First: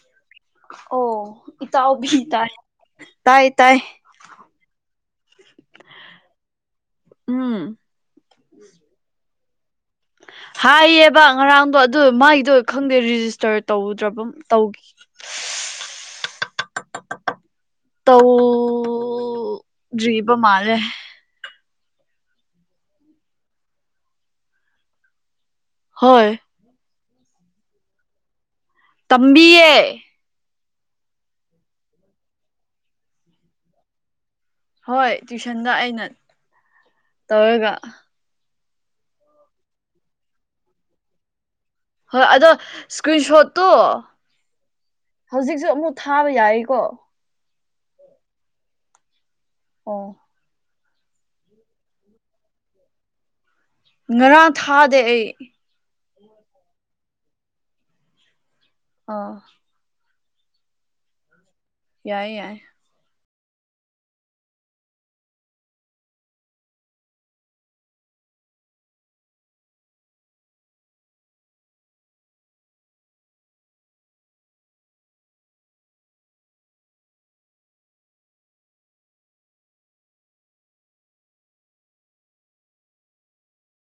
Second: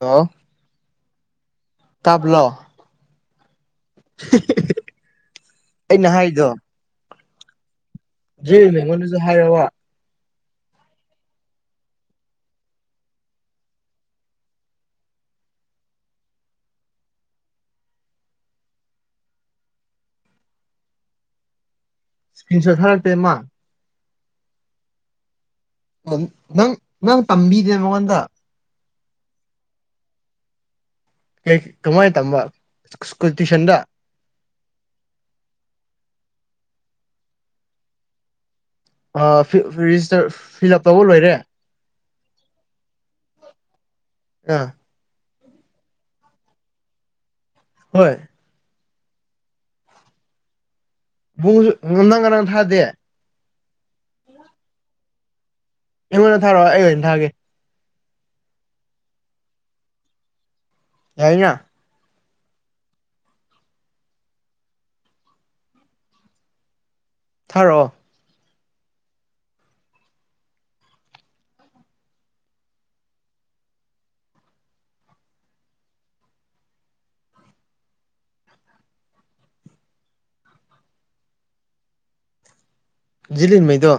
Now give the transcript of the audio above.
hello ꯑꯣ ꯏ ꯇꯎꯕꯤ ꯏꯇꯥ ꯇꯥꯏ ꯇꯥꯏ ꯑꯩ ꯅꯍꯥꯟꯗꯣ ꯎꯝ ꯃꯦꯃꯣꯅꯤꯖ ꯍ ꯋꯥ ꯍꯥꯏꯌꯦꯕ ꯉꯔꯥꯡꯗꯣ ꯑꯗꯨ ꯃꯒꯤꯗꯣ ꯈꯪꯗꯦ ꯔꯦꯖꯤꯁꯇꯔ ꯇꯧꯗ꯭ꯔꯕ ꯇꯧꯈꯤ ꯇꯧꯗ꯭ꯔꯤꯕ ꯃꯥꯜꯂꯦ ꯇꯤꯟꯁꯣ ꯊꯔ ꯄꯦ ꯃꯥ ꯑ ꯍꯣꯏ ꯅꯪ ꯅꯪ ꯇꯝꯕꯤꯗꯦ ꯃꯉꯣꯟꯗ ꯇꯝꯕꯤꯌꯦꯦ ꯀꯦ ꯀꯃꯥꯏ ꯇꯝꯕꯨꯜ ꯇꯌꯨꯁꯟꯗ ꯍꯣꯏ ꯇ꯭ꯋꯁꯟꯗ ꯑꯩꯅ ꯇꯧꯔꯒ ꯔꯦꯖꯤꯁꯇꯔ ꯐꯤꯜ ꯑꯞ ꯇꯧꯕ ꯂꯣꯏꯔꯦ ꯍꯣꯏ ꯑꯗꯣ ꯏꯁꯀ꯭ꯔꯤꯟ ꯁꯣꯠꯇꯣ ꯑꯥ ꯍꯧꯖꯤꯛꯁꯨ ꯑꯃꯨꯛ ꯊꯥꯕ ꯌꯥꯏꯀꯣ ꯍꯣꯏ ꯑꯣ ꯉꯝ ꯅꯪꯒꯅꯥ ꯊꯥꯗꯦ ꯉꯔꯥꯡ ꯊꯥꯗꯦ ꯑꯩ ꯑꯩꯉꯣꯟꯗ ꯊꯥꯔꯛꯑꯣ ꯑꯩ ꯑꯣꯏꯅ ꯊꯥꯒꯦ ꯑꯥ ꯌꯥꯏ ꯌꯥꯏ ꯌꯥꯏ ꯊꯥꯔꯛꯑꯣ ꯂꯤ ꯃꯩꯗꯣ